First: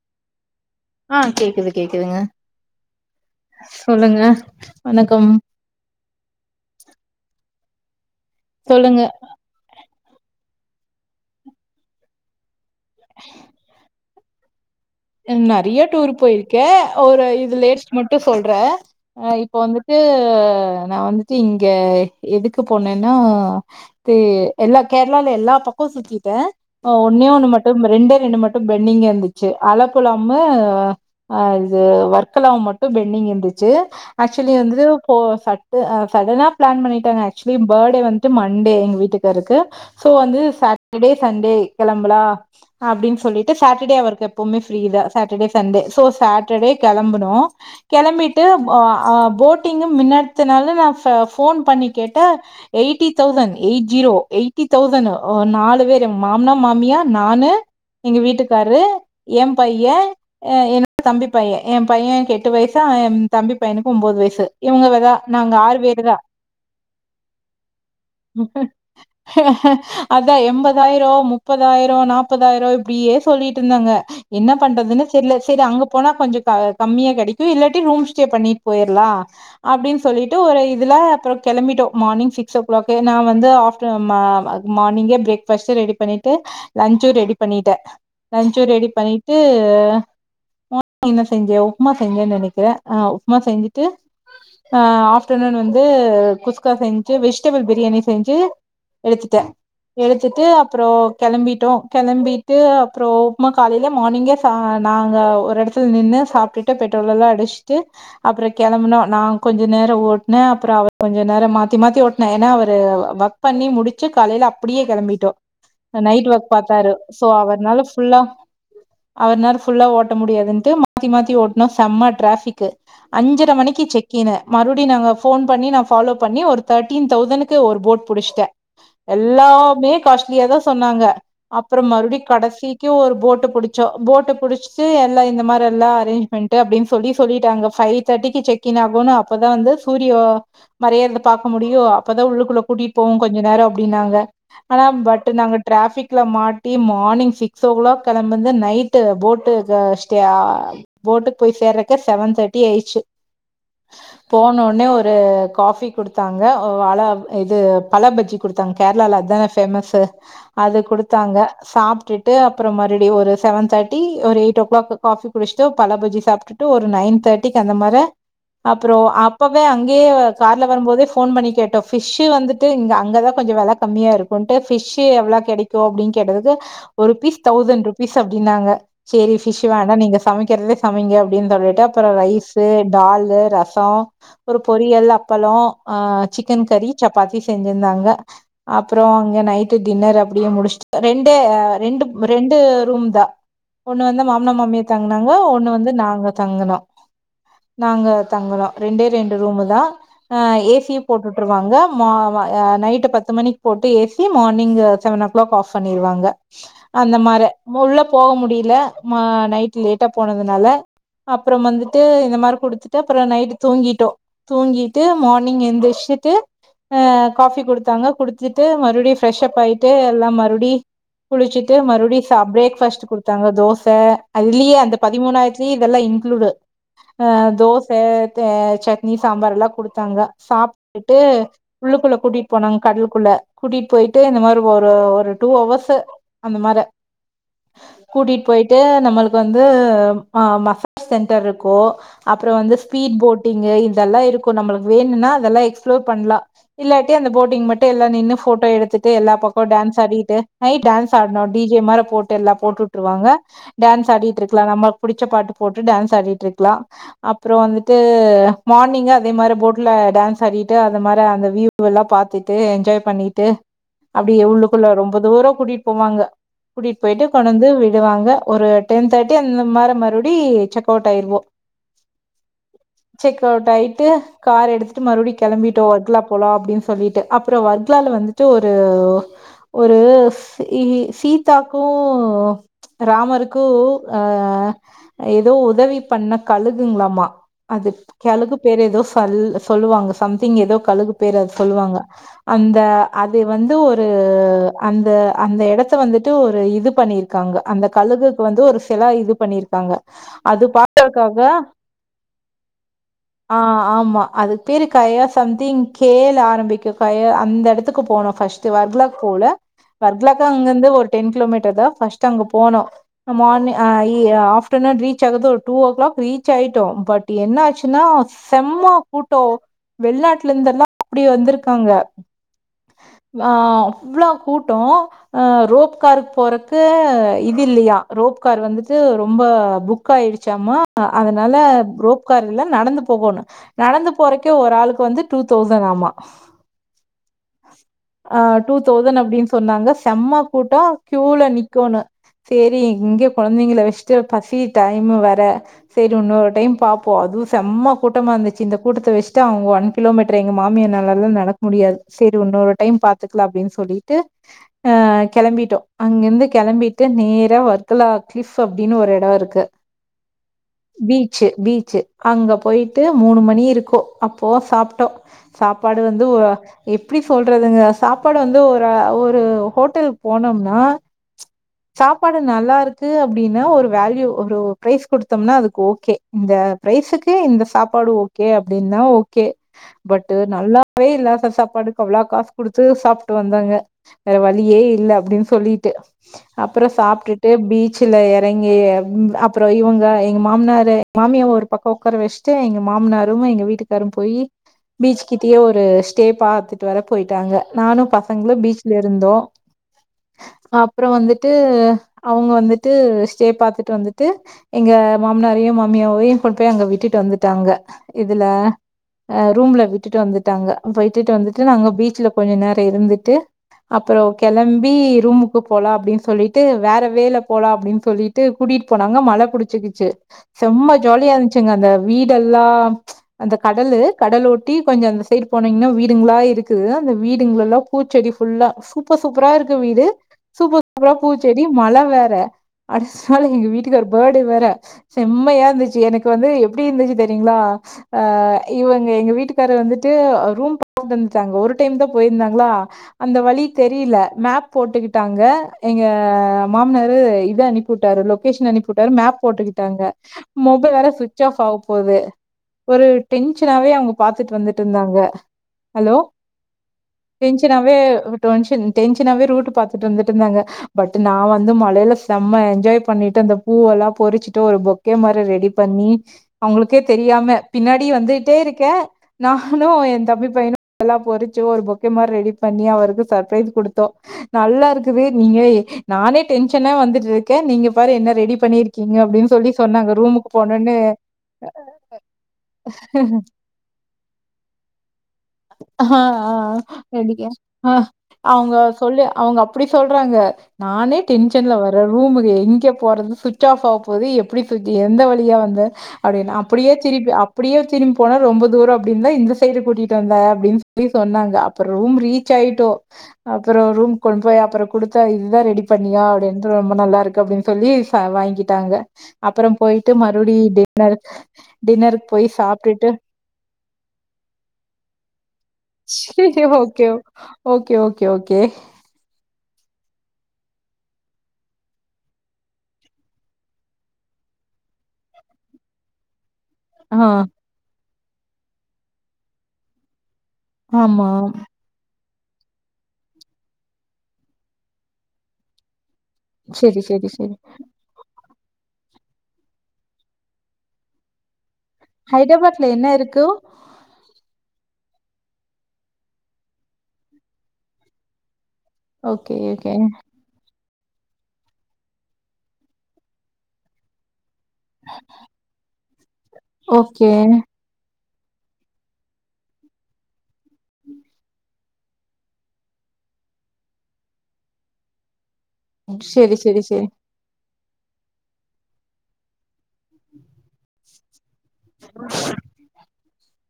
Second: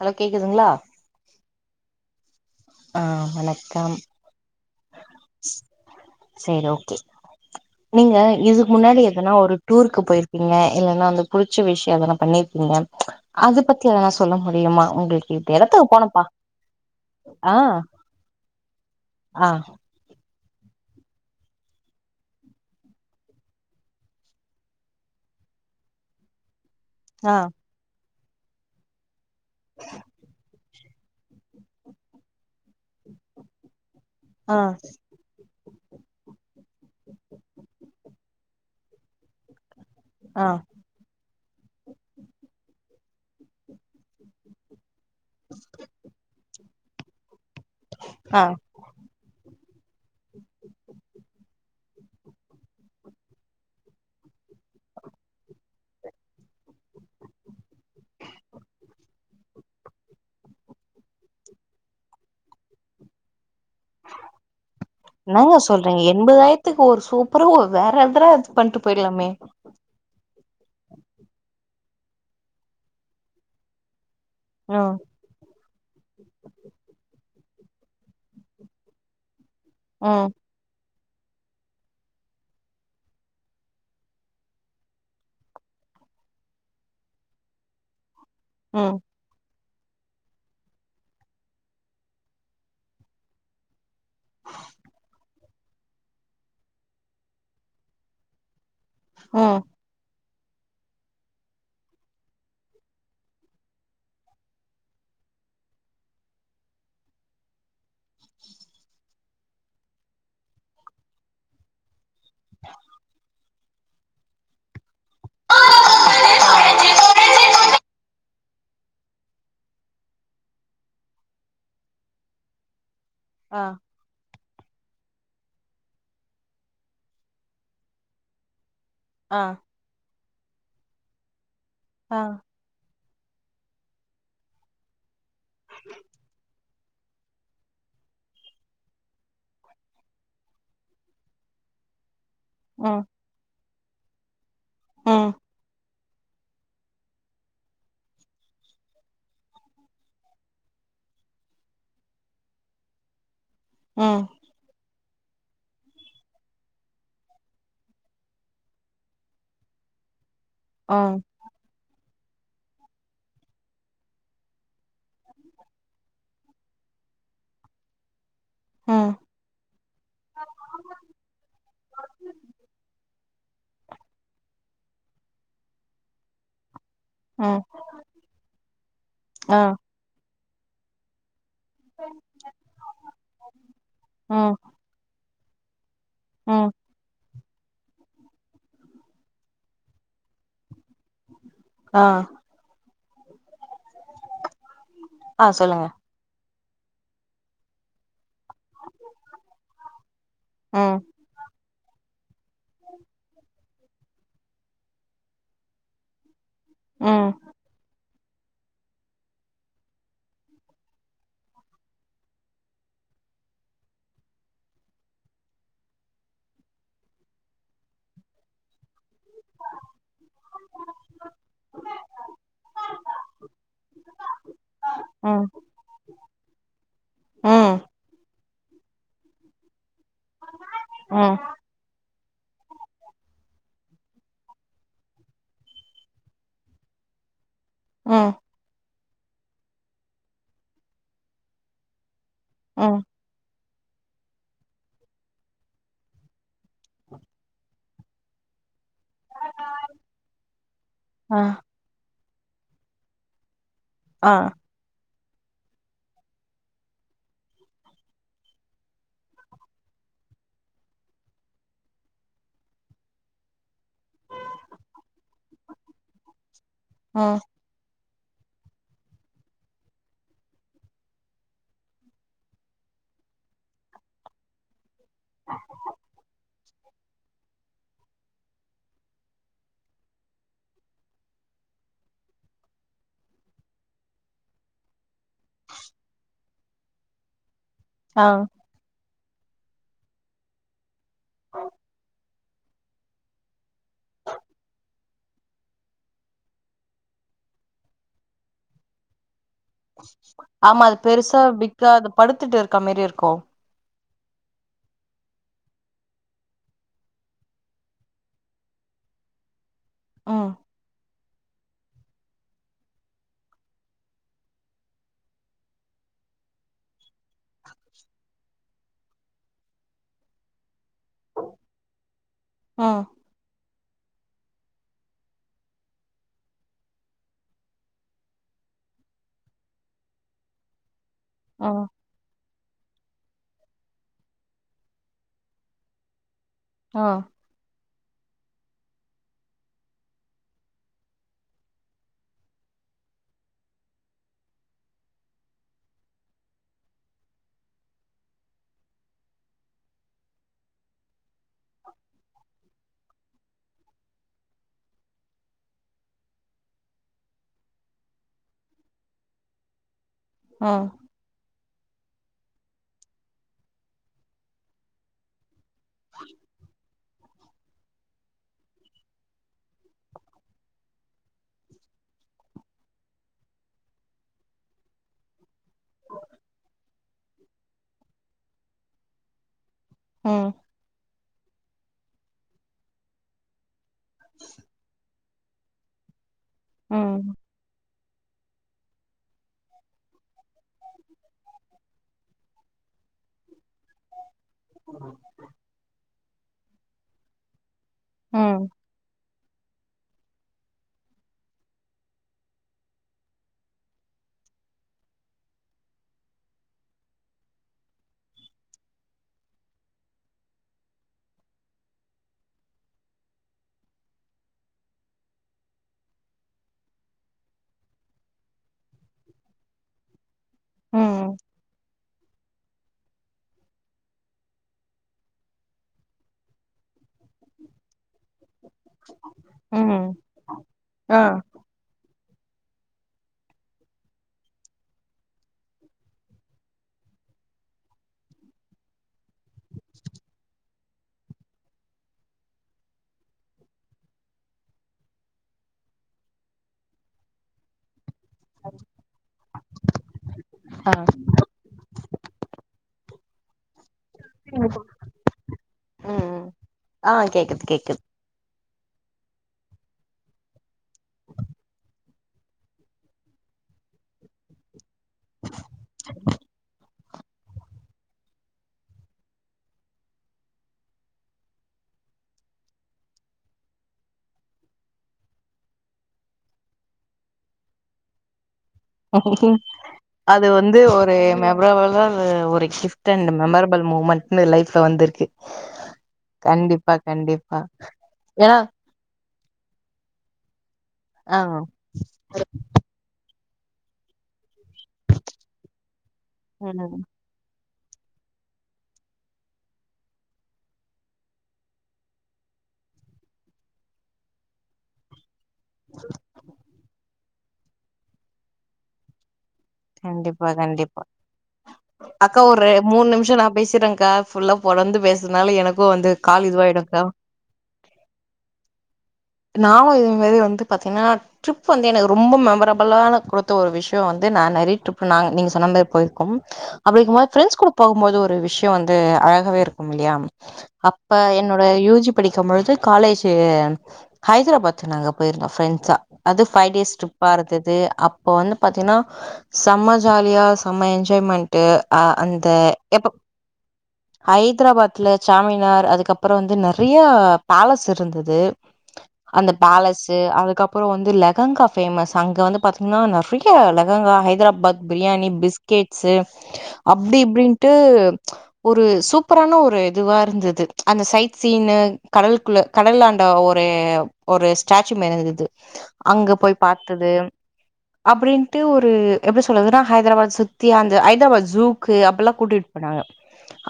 hello கேக்குதுங்களா ஆ கேக்குது கேக்குதுங்க ஆ வணக்கம் சொல்லுங்க வணக்கம் சேரி ஓகே நீங்க இதுக் முன்னாடி சொல்லுங்க எதனா ஒரு டூருக்கு போயிருப்பீங்க இல்லனா அந்த புடிச்ச விஷயம் அதல்லா பண்ணிருப்பீங்க அத பத்தி எதனா சொல்ல முடியுமா உங்களுக் இந்த எடத்துக்கு போனப்பா கே ஒரு இது ஆ லேட்ஸ் மட்டு சொல்றே ஆ இப்போ வந்துட்டு நா வந்துட்டு இங்க எதுக்கு போனேன்னா தி எல்லா கேரளால்லா எல்லா பக்கோ சுத்திட்டே அ ஒன்னே ஆ ஒண்ணு மட்டு ரெண்டே ரெண்டு மட்டு பென்டிங் இருந்துச்சு அலப்புலாமும் அ இது வர்க்கலாவ் மட்டு பென்டிங் இருந்துச்சு ஆக்சுலி ஆ வந்து போ சட்டு அ சடனா பிளான் பண்ணிட்டாங்க ஆக்சுலி பாடே வந்ட்டு மண்டே எங்க வீட்டுக்காருக்கு சோ வந்து ஆ சாட்டர்டே சண்டே கிளம்பலா அப்டின்னு சொல்லிட்டு சாட்டர்டே அவர்க்கு எப்பவுமே ஃப்ரீதான் சாட்டர்டே சண்டே சோ சாட்டர்டே கெளம்பனோ கெளம்பிட்டு ஆ போ அ போட்டிங்கு மின்னார்த்துனாளு நா ச ஃபோன் பண்ணி கேட்டே eighty thousand eight zero eighty thousand அ நாலு பேரு மாம்னா மாமியா நானு எங்க வீட்டுக்காரு எம் பையன் ஏ என்னோட் தம்பி பையன் என் பையன்க்கு எட்டு வயசு என் தம்பி பையனுக்கு ஒம்போது வயசு இவங்கதா நாங்க னாங்க ஆறு சொல்றீங்க பேருதா எண்பதாயிரத்துக்கு ஒரு சூப்ரு ஒர் வேற எட்த்ல பண்ட்டு போயிட்லாமே அதா எம்பதாயிரம் முப்பதாயிரம் நாப்பதாயிரம் இப்டியே சொல்லிட்டு இருந்தாங்க என்ன ம் பண்றதுன்னு தெர்ல சரி அங்க போனா கொஞ்சோ க கம்மியா கொடைக்கும் இல்லாட்டி ரூம் ஸ்டே பண்ணிட் போயிர்லா அப்டின் ம் சொல்லிட்டு ஒரு இதுல அப்புறம் கொளம்பிட்டோ மார்னிங் சிக்ஸ் ஓ கிளாக்கே நா வந்து ஆஃப்டர் மா மார்னிங்கே பிரேக் பாஸ்ட் ரெடி பண்ணிட்டு லன்ச்சூ ரெடி பண்ணிட்டே லன்ச்சூ ரெடி ம் பண்ணிட்டு என்ன செஞ்சே உப்மா செஞ்சேன்னு நெனக்கிறே ஆ உப்மா செஞ்சுட்டு அ ஆஃப்டர்நூன் வந்து குஸ்கா செஞ்சு வெஜிடபிள் பிரியாணி செஞ்சு எடுத்துட்ட ம் எடுத்துட்டு அப்றோ கிளம்பிட்டோ கிளம்பிட்டு அப்றோ ப்மா காலைல மானிங்கே ச நாங்க ஒரு இடத்துல நின்னு சாப்டுட்டு பெட்ரோல் எல்லா அடிச்சிட்டு அப்புற கிளம்புனோ நா கொஞ்ச நேர ஓட்னே அப்புற அவர் கொஞ்ச நேர மாத்தி மாத்தி ஓட் ன ஏனா அவரு ஒர்க் பண்ணி முடிச்சு காலைல அப்டியே கிளம்பிட்டோ நைட் ஒர்க் பாத்தாரு சோ அவருனால ஃபுல்லா அவர்னால ஃபுல்லா ஓட்ட முடியாதுன்டு மாத்தி மாத்தி ஓட்னோ செம்ம டிராஃபிக் அஞ்சரை ஆ மணிக்கு செக் கினு மறுவுடி நாங்க போன் பண்ணி நா ஃபாலோ பண்ணி ஒரு தேர்ட்டீன் தௌசணுக்கு ஒரு போட் புடிச்சிட்ட ஆ எல்லாவுமே காஸ்ட்லியா தா சொன்னாங்க அப்றம் ஆ மறுபடியு கடைசிக்கு ஒரு போட்டு புடிச்சோ போட்ட புடிச்சுட்டு எல்ல இந்த மாதிரி எல்லா அரேஞ்ச்மெண்ட் அப்டினு சொல்லி சொல்லிட்டாங்க ஃபை தேர்ட்டிக்கு செக் இன் ஆகணு அப்பதா வந்து சூரிய மறையறத பாக்க முடியு அப்பதா உள்ளுக்குள்ள கூட்டிட் ம் போவோ கொஞ்ச நேர அப்டினாங்க ஆனா பட் ம் நாங்க ட்ராஃபிக்ல மாட் டி மானிங் சிக்ஸ் ஓ கிளாக் கெளம் வந்து நைட்டு போட்டு க ஷ போட்டுக் போய் சேர்றக்கே செவன் தெர்ட்டி ஆயிடுச்சு ம் போன உடனே ஒரு காஃபி குடுத்தாங்க அழ இது பழ பஜ்ஜி கொடுத் தாங் கேரளால அதான ஃபேமஸு அது ம் குடுத்தாங்க சாப்ட்டுட்டு அப்புறமா ரெடி ஒரு செவன் தேர்ட்டி ஒரு எயிட் ஓ கிளாக் காஃபி குடிச்ட்டு பழ பஜ்ஜி சாப்ட்டுட்டு ஒரு நைன் தேர்டி திக்கு அந்த மார அப்புற ம் அப்பவே அங்கேயே கார்ல வரும்போதே போன் பண்ணி கேட்டோ ஃபிஷ்ஷூ வந்துட்டு இங்க அங்கதா கொஞ்ச வெல கம்மியா இருக்குனுட்டு பிஷ்ஷு எவ்ளோ கிடைக்கு அப்டினு கேட்டதுக்கு ஒரு பி ம் தௌசண்ட் ருபீஸ் அப்டினாங்க சேரி ஆ பிஷ் வேணா நீங்க சமைக்கிறதே சமைங்க அப்டின் சொல்லி த அப்புற ரைஸ்ஸு டாலு ரசோ ம் ஒரு பொரியல் அப்பள அ சிக்கன் ம் கறி சப்பாத்தி செஞ்சிருந்தாங்க அப்புற அங்க நைட்டு டின்னர் அப்டியே முடிச்ட்டு ரெண்டு ஆ ரெண்டு ரெண்டு ரூம் தா ஒண்ணு வந்து மாமனா மாமியா தங்குனாங்க ஆ ஒண்ணு சொல்லுங்க வந்து நாங்க தங்குனோ நாங்க தங்கனோ ரெண்டே ரெண்டு ரூமு தா அ ஏசி ம் போட்டு ருவாங்க மா வ அ நைட்டு பத்து மணிக் போட்டு ஏசி மானிங் செவன் ஓ கிளாக் ஆஃப் பண்ணிருவாங்க அந்த ம் மார உள்ள போக முடியில ம நைட் லேட்டா போனதுனால அப்புறம் வந்துட்டு இந்த மார குடுத்துட்டு அப்புற நைட்டு தூங்கிட்டோ தூங்கிட்டு மானிங் எந்திரிச்சுட்டு அ காஃபி குடுத்தாங்க குடுத்துட்டு மறுவுடியு ஃப்ரெஷ் அப் ஆயிட்டு எல்லா மறுவுடி குளிச்சிட்டு மறுவுடி ச பிரேக்ஃபாஸ்ட் குடுத்தாங்க தோச அதுலயே அந்த ம் பதிமூணாயிரத்து தி இதெல்லா இன்க்ளூடு அ ம் தோச சட்னி சாம்பார்லா குடுத்தாங்க சாப்டுட்டு ம் உள்ளுக்குள்ள கூட்டிட் போனாங் கடலுக்குள்ள கூட்டிட் போயிட்டு இந்த மாதிரி ஒரு ஒரு டூ ஹவர்ஸு அந்த மார ம் கூட்டிட் போயி து நம்மளுக்கு வந்து ஆ மசாஜ் சென்டர் இருக்கு அப்புற வந்து ம் ஸ்பீட் போட் இங்க இதெல்லா இருக்கு நம்மளுக்கு வேணுன்னா அதெல்லா எக்ஸ்பிளோர் பண்லாம் இல்லாட்டி அந்த போட்டிங் மட்டு எல்லா நின்னு ஃபோட்டோ எடுத்துட்டு எல்லா பக்க டான்ஸ் ஆடிட்டு நை டான்ஸ் ஆ ஆட்னோ டிஜே மார போட்டு எல்லா போட்டுவுட்டுருவாங்க டான்ஸ் ஆ ஆடிட்டுருக்கலா நம்ம புடிச்ச பாட்டு போட்டு டான்ஸ் ஆடிட்டுருக்கலா அப்புற வந்துட்டு மானிங் அதே மார போட்ல டான்ஸ் ஆடிட்டு அத மார அந்த வியூ இவெல்லா பாத்துட்டு என்ஜாய் பண்ணிட்டு அப்டியே உள்ளுக்குள்ள ரொம்ப தூரோ கூட்டி போவாங்க கூட்டிட்டு போயிட்டு ம் கொண்டுந்து விடுவாங்க ஒரு டென் தேர்ட்டி அந்த மாற மறுவுடி செக் அவுட் ஆயிருவோ செக்அவுட் ஆயிட்டு கார் எடுத்துட்டு மறுபடியு கிளம்பிட்டோ வர்க்லா போலா அப்டின்னு சொல்லிட்டு அப்ரோ வர்க்லால வந்துட்டு ஒரு ஒரு ஸ் த்து இ சீதாக்கு ராமருக்கு ஆ ஏதோ உதவி பண்ண கழுகுங்ளாமா அது ஆ கழுகு பேரு ஏதோ சல் சொல்லுவாங்க சம்திங் ஏதோ கழுகு பேர் அது சொல்லுவாங்க அந்த அது வந்து ஒரு அந்த அந்த இடத்த வந்துட்டு ஒரு இது பண்ணிருக்காங்க அந்த கழுகுக்கு வந்து ஒரு செல இது பண்ணிர்க் ஆமா அது பெருசா பிக்கா அத படுத்துட்டு இருக்க மாரிருக்கு ஆ ஆமா அதுக்கு பேர் கயா சம்திங் கே ள ஆரம்பிக்கு கயா அந்த எடத்துக்கு போனோ ஃபஸ் ட்டு வர்கலா போல வர்கலாக்கு ம் அங்கிருந்து ஒரு டென் கிலோமீட்டர் தா ஃபர்ஸ்ட் அங்க போனோ மார்னிங் அ இ ஆ ஆப்டர்நூன் ரீச் ஆகுது ஒரு டூ ஓ கிளாக் ரீச் ஆயிட்டோ பட் என்ன ஆச்சுன்னா செம்மா கூட்டோ வெள்நாட்ல இருந்தெல்லா அப்டி வந்த்ருக்காங்க ஆ லா அவ்ளோ கூட்டோ ஆ ரோப்கார் போறக்கு இது இல்லையா ரோப்கார் வந்துட்டு ரொம்ப புக் புக்காயிடுச்சாமா அதுனால ம் ரோப் உக்காரு இல்ல நடந்து போகணு நடந்து போறக்கே ஒரு ஆளுக்கு வந்து டூ தௌசன் ஆமா ஆ அ டூ தௌசன் அப்டின் சொன்னாங்க செம்ம கூட்டோ கியூல நிக்கணோ சேரி இங்க குழந்தைங்கள வச்சிட்டு பசி டைமு வேற சேரி இன்னொரு டைம் பாப்போ அதுவு செம்ம கூட்டமா இருந்துச்சி இந்த கூட்டத்த வச்சிட்டு அவ்ங்க ஒன் கிலோமீட்டர் எங்க மாமியார்னாலல்லா நடக்க முடியாது சேரி உன்னோரு டைம் பாத்துக்கிலா அப்டின்னு சொல்லிட்டு அ கிளம்பிட்டோ அங்கிருந்து கிளம்பிட்டு நேரா வர்க்கலா கிளிஃப் அப்டின்னு ஒரு எடோ இருக்கு ஆ பீச்சு பீச்சு அங்க போயிட்டு மூணு மணி இருக்கு அப்போவா சாப்டோ சாப்பாடு வந்து உஅ எப்டி சொல்றதுங்க சாப்பாடு வந்து ஒரு ஒரு ஹோட்டல் போனோம்னா சாப்பாடு நல்லா இருக்கு அப்டின்னா ஒரு வேல்யூ ஒரு ப்ரைஸ் குடுத்தோம்னா அதுக்கு ஓகே இந்த ப்ரைஸ்சுக்கு இந்த சாப்பாடு ஓகே அப்டின்னா ஓ கே பட் ம் நல்லாவே இல்லாத சாப்பாடுக்கு அவ்ளா காசு குடுத்து சாப்ட்டு வந்தாங்க வேற வழியே இல்ல அப்டின்னு சொல்லிட்டு அப்றோ ம் சாப்ட்டுட்டு பீ ச்சில இறங்கி ம் அப்றோ இவுங்க எங்க மாமனாரு மாமியா ஒரு பக்கோ உக்கார வச் சுட்டு எங்க மாமனாருமே எங்க வீட்டுக்காரு போய் பீச் கிட்டயே ஒரு ஸ்டே பாத் துட்டு வர போயிட்டாங்க நானு பசங்களு ம் பீச்ல இருந்தோ அப்றோ வந்துட்டு அவுங்க வந்துட்டு ஸ்டே பாத்துட்டு வந்துட்டு எங்க மாமனாரையு மாமியாவையு கொண்டு பேய் அங்க விட்டுட்டு வந்துட்டாங்க இதுல அ ரூம்ல விட்டுட்டு வந்துட்டாங்க போய்ட்டு ட்டு வந்துட்டு நாங்க பீச்சல கொஞ்ச நேரோ இருந்துட்டு அப்புறோ கெளம்பி ரூமுக்கு போலா அப்டின் சொல்லிட்டு வேற வேல போலாப் அப்டின் சொல்லிட் டு கூட்டிட்டு போனாங்க மழ புடிச்சுகிச்சு செம்ம ஜாலியா ம் இருந்துசிங்க அந்த வீடெல்லாம் அந்தக் கடலு கடல ஓட்டி கொஞ்ச அந்த சைடு போனிங்ன்னா வீடுங்களா இரு இருக்குது அந்த வீடுங்கல்லா பூச்செடி ஃபுல்லா சோ இப்ப சூப்பரா இருக்கு வீடு ம் சூப்ப சூப்பரா ஆ பூச்செடி மழ வேற அடுத்தநாள் எங்க வீட்டுக்கார் பேர்டே வேற செம்மையா இருந்துச்சு எனக்கு வந்து எப்டி இருந்துச்சு தெரியங்களா அ இவங்க எங்க வீட்டுக்கார் வந்துட்டு ரூம் [unintelligible] அங்க ஒரு டைம் தா போயிருந்தாங்களா அந்த வலி தெரில மேப் போட்டுகிட்டாங்க எங்க மாம்னாரு இத அனிப்புட்டாரு லொக் லொகேஸ்ன் அனுப்புட்டாரு மேப் போட்டுக்கிட்டாங்க ஆ மொபைல் வேற ஸ்விட்ச் ஆஃப் ஆக போது ஒரு டென்ஷனாவே அவங்க பாத்துட்டுஇருதுட்டு இருந்தாங்க அலோ ம் ஆ கேக்குது டென்ஷனாவே கேக்குது டொன்ஷன் டென்ஷனாவே ரூட் பாத்துட்டுஇருதுட்டு இருந்தாங்க பட் நா வந்து மலைல செம்ம என்ஜாய் பண்ணிட்டு அந்த பூவெல்லா பொறிச்சுட்டு ஒரு பொக் கே மாரி ரெடிப் பண்ணி அவுங்குளுக் கே தெரியாம பின்னாடி வந்துட்டே இருக்க நானு என் தம்பி பையனு ல்லா பொறிச்சு ஒரு பொக்கே மாரி ரெடி பண்ணி அவருக்கு சர்ப்ரைஸ் குடுத்தோ நல்லா இருக்குது நீங்க எ நானே டென்ஷனா வந்துட்டு இருக்க நீங்க பாரு என்ன ரெடி பண்ணிற்க் அது வந்து ஒரு மெம்ரப்லா ஒரு கிப்ட் அண்ட் மெமர் பல் மூமண்ட் லைஃப்ல வந்திருக்கு அ ஹா ஆ ஆ கண்டிப்பா எடிக்கே கண்டிப்பா ஆ ஏன்னா அவுங்க சொல்லு அவுங்க அப்டி சொல்றாங்க நானே ஆ டென்ஷன்ல வர் ர ரூமுக்கு எங்கே போறது சுவிட்ச்சாஃப் ஆவபோது எப்டி சுத்தி எந்த வழியா வந்த அப்டின்னா அப்டியே ம் திருப்பி அப்டியே திரும்பி போனா ரொம்ப தூரோ அப்டின் தா இந்த சைடு கூட்டிட் டுவந்த அப்டின்னு சொல்லி சொன்னாங்க அப்ப ரூம் ரீச் ஆயிட்டோ அப்பரோ ரூம் கொண்டு போய் அப்பரோ குடுத்தாயின் தா ரெடி பண்ணியாவது வந்து ரொம்ப நல்லாருக்கு அப்டின் சொல்லி சார் வாங்கிட்டாங்க அப்ரோ போயிட்டு கண்டிப்பா மறுபடி கண்டிப்பா டின்னர் டின்னருக்கு போய் சாப்டுட்டு கொஞ்ச நா பேசிற்றன்கா ஃபுல்லா பொலந்து பேசுனாலு எனக் சேரி ஓகே ஓகே ஓகே ஓகே நானு இது மாரி வந்து பாத்தீங்னா ட்ரிப் வந்து எனக்கு ரொம்ப மெமரபுளா வந்து குடுத்த ஒரு விஷ்யோ வந்து நா நெறைய ட்ரிப் நாங் நீங்க சொன்ன மாரி போய் கும் அப்டீங்கும்போது ஆ பிரெண்ட்ஸ் கூட போகும்போது ஒரு விஷ்யோ வந்து அழகாவே இருக்கு மில்லையா அப்ப ஆமா என்னோட யூ ஜி படிக்கு பொழுது காலேஜ்ஜி ஹைதராபாத் நாங்க போயிருந்தோ ஃப்ரெண்ஸா அது ஃபைவ் டேஸ் செரி ட்ரிப்பா செரி செரி இருந்தது அப் இப்போ வந்து பாத்தீங்னா செம்ம ஜாலியா செம்ம என்ஜாய்மெண்ட் டு அ அந்த ஹைதராபாத்ல என்ன எபக் இருக்கு ஹைதராபாத்ல சாமினார் அதுக்கப்றோ வந்து நெறைய பேலஸ் இருந்தது அந்த ஓகே ஓகே பேலஸ்ஸு அதுக்கப் அப்றோ வந்து லகங்கா ஃபேமஸ் அங்க வந்து பாத்தீங்னா நெறைய லகங்கா ஹைதராபாத் பிரியாணி பிஸ்கெட்ஸ்ஸு அப்டி ஓகே இப்டின்ட்டு ஒரு சூப்பரான ஒரு இதுவா இருந்தது அந்த சைட் சீனு கடலுக்குள்ள கடல் ஆண்ட ஒரு ஒரு ஸ்டாச்சூ மாரி இருந்து அங்க செரி போய் செரி செரி பாத்தது அப்டின்டு ஒரு எப்டி சொல்றதுன்னா ஹைதராபாத் சுத்தி அந்த ஹைதராபாத் ஜூக்கு அப்டில்லா கூட்டிட்டு போனாங்க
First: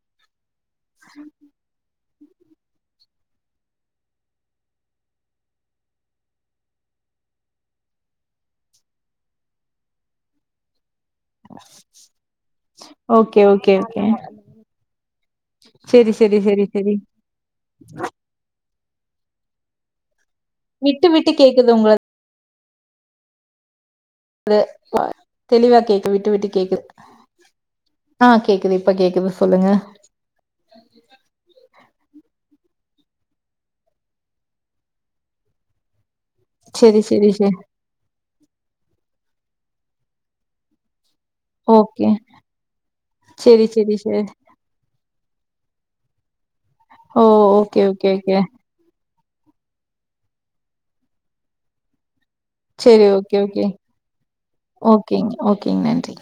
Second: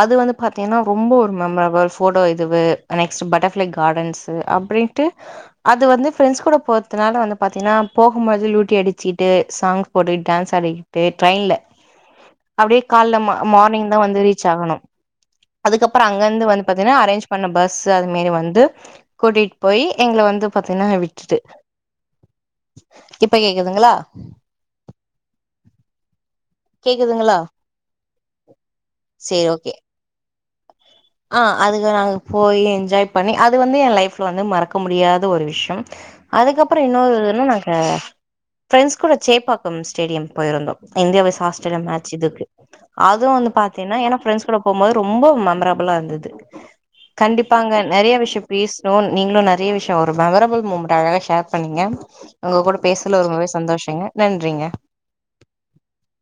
அது வந்து பாத்தீங்ன்னா ரொம்ப ஒரு மெமரபுல்ஸ் ஃபோடோ இதுவு நெக்ஸ்ட்டு பட்டர்ஃப்ளை கார்டன்ஸு அப்டின்ட்டு அது வந்து ஃப்ரெண்ட்ஸ் கூட போற்த்துனால வந்து பாத்தீங்ன்னா போகும்போது லூட்டி அடிச்சிட்டு சாங்ஸ் போட்டு டான்ஸ் ஆடி டு ட்ரெய்ன்ல அப்டியே கால்ல ம ஓகே ஓகே மார்னிங் தான் ஓகே வந்து ரீச் ஆகணும் அதுக்கப்ற செரி செரி அங்கந்து வந்து செரி செரி பாத்தீங்ன்னா அரேஞ்ச் பண்ண பஸ்ஸு அது மேரி வந்து கூட்டிட்டு போய் எங்கள வந்து பாத்தீங்ன்னா விட்டு விட்டு விட்டுட்டு கேக்குது உங்களது இப்ப கேக்குதுங்களா அது வ தெளிவா கேக்க விட்டு விட்டு கேக்குது கேக்குதுங்களா அ கேக்குது இப்ப கேக்குது சொல்லுங்க அ அதுக்கு நாங்க போய் என்ஜாய் பண்ணி அது வந்து என் லைஃப்ல வந்து மறக்க முடியாத ஒரு விஷயம் அதுக்கப்பறம் செரி இன்னொரு செரி இதுன்னா செரி நாங்க பிரெண்டஸ் கூட சேப்பாக்கம் ஸ்டேடியம் போயிருந்தோம் இந்தியாவ ஆஸ்திரேலியா ஓகே மேட்ச இதுக்கு அது வந்து செரி செரி பாத்தீங்கன்னா ஏனா செரி பிரண்டஸ் கூட போகும்போது ரொம்ப மெமரபல் [unintelligible] இருந்தது ஓ கண்டிப்பாங்க ஓகே ஓகே நெறைய ஓகே விஷயம் பேசு [unintelligible] நீங்களும் நெறைய விஷயம் ஒரு மெமரபுள் மூமெண்ட் அழகாக ஷேர் பண்ணீங்க உங்க கூட செரி பேசல ஓகே ரொம்பவே ஓகே சந்தோஷங்க நன்றிங்க ஓகேங்க ஓகேங்க நன்றி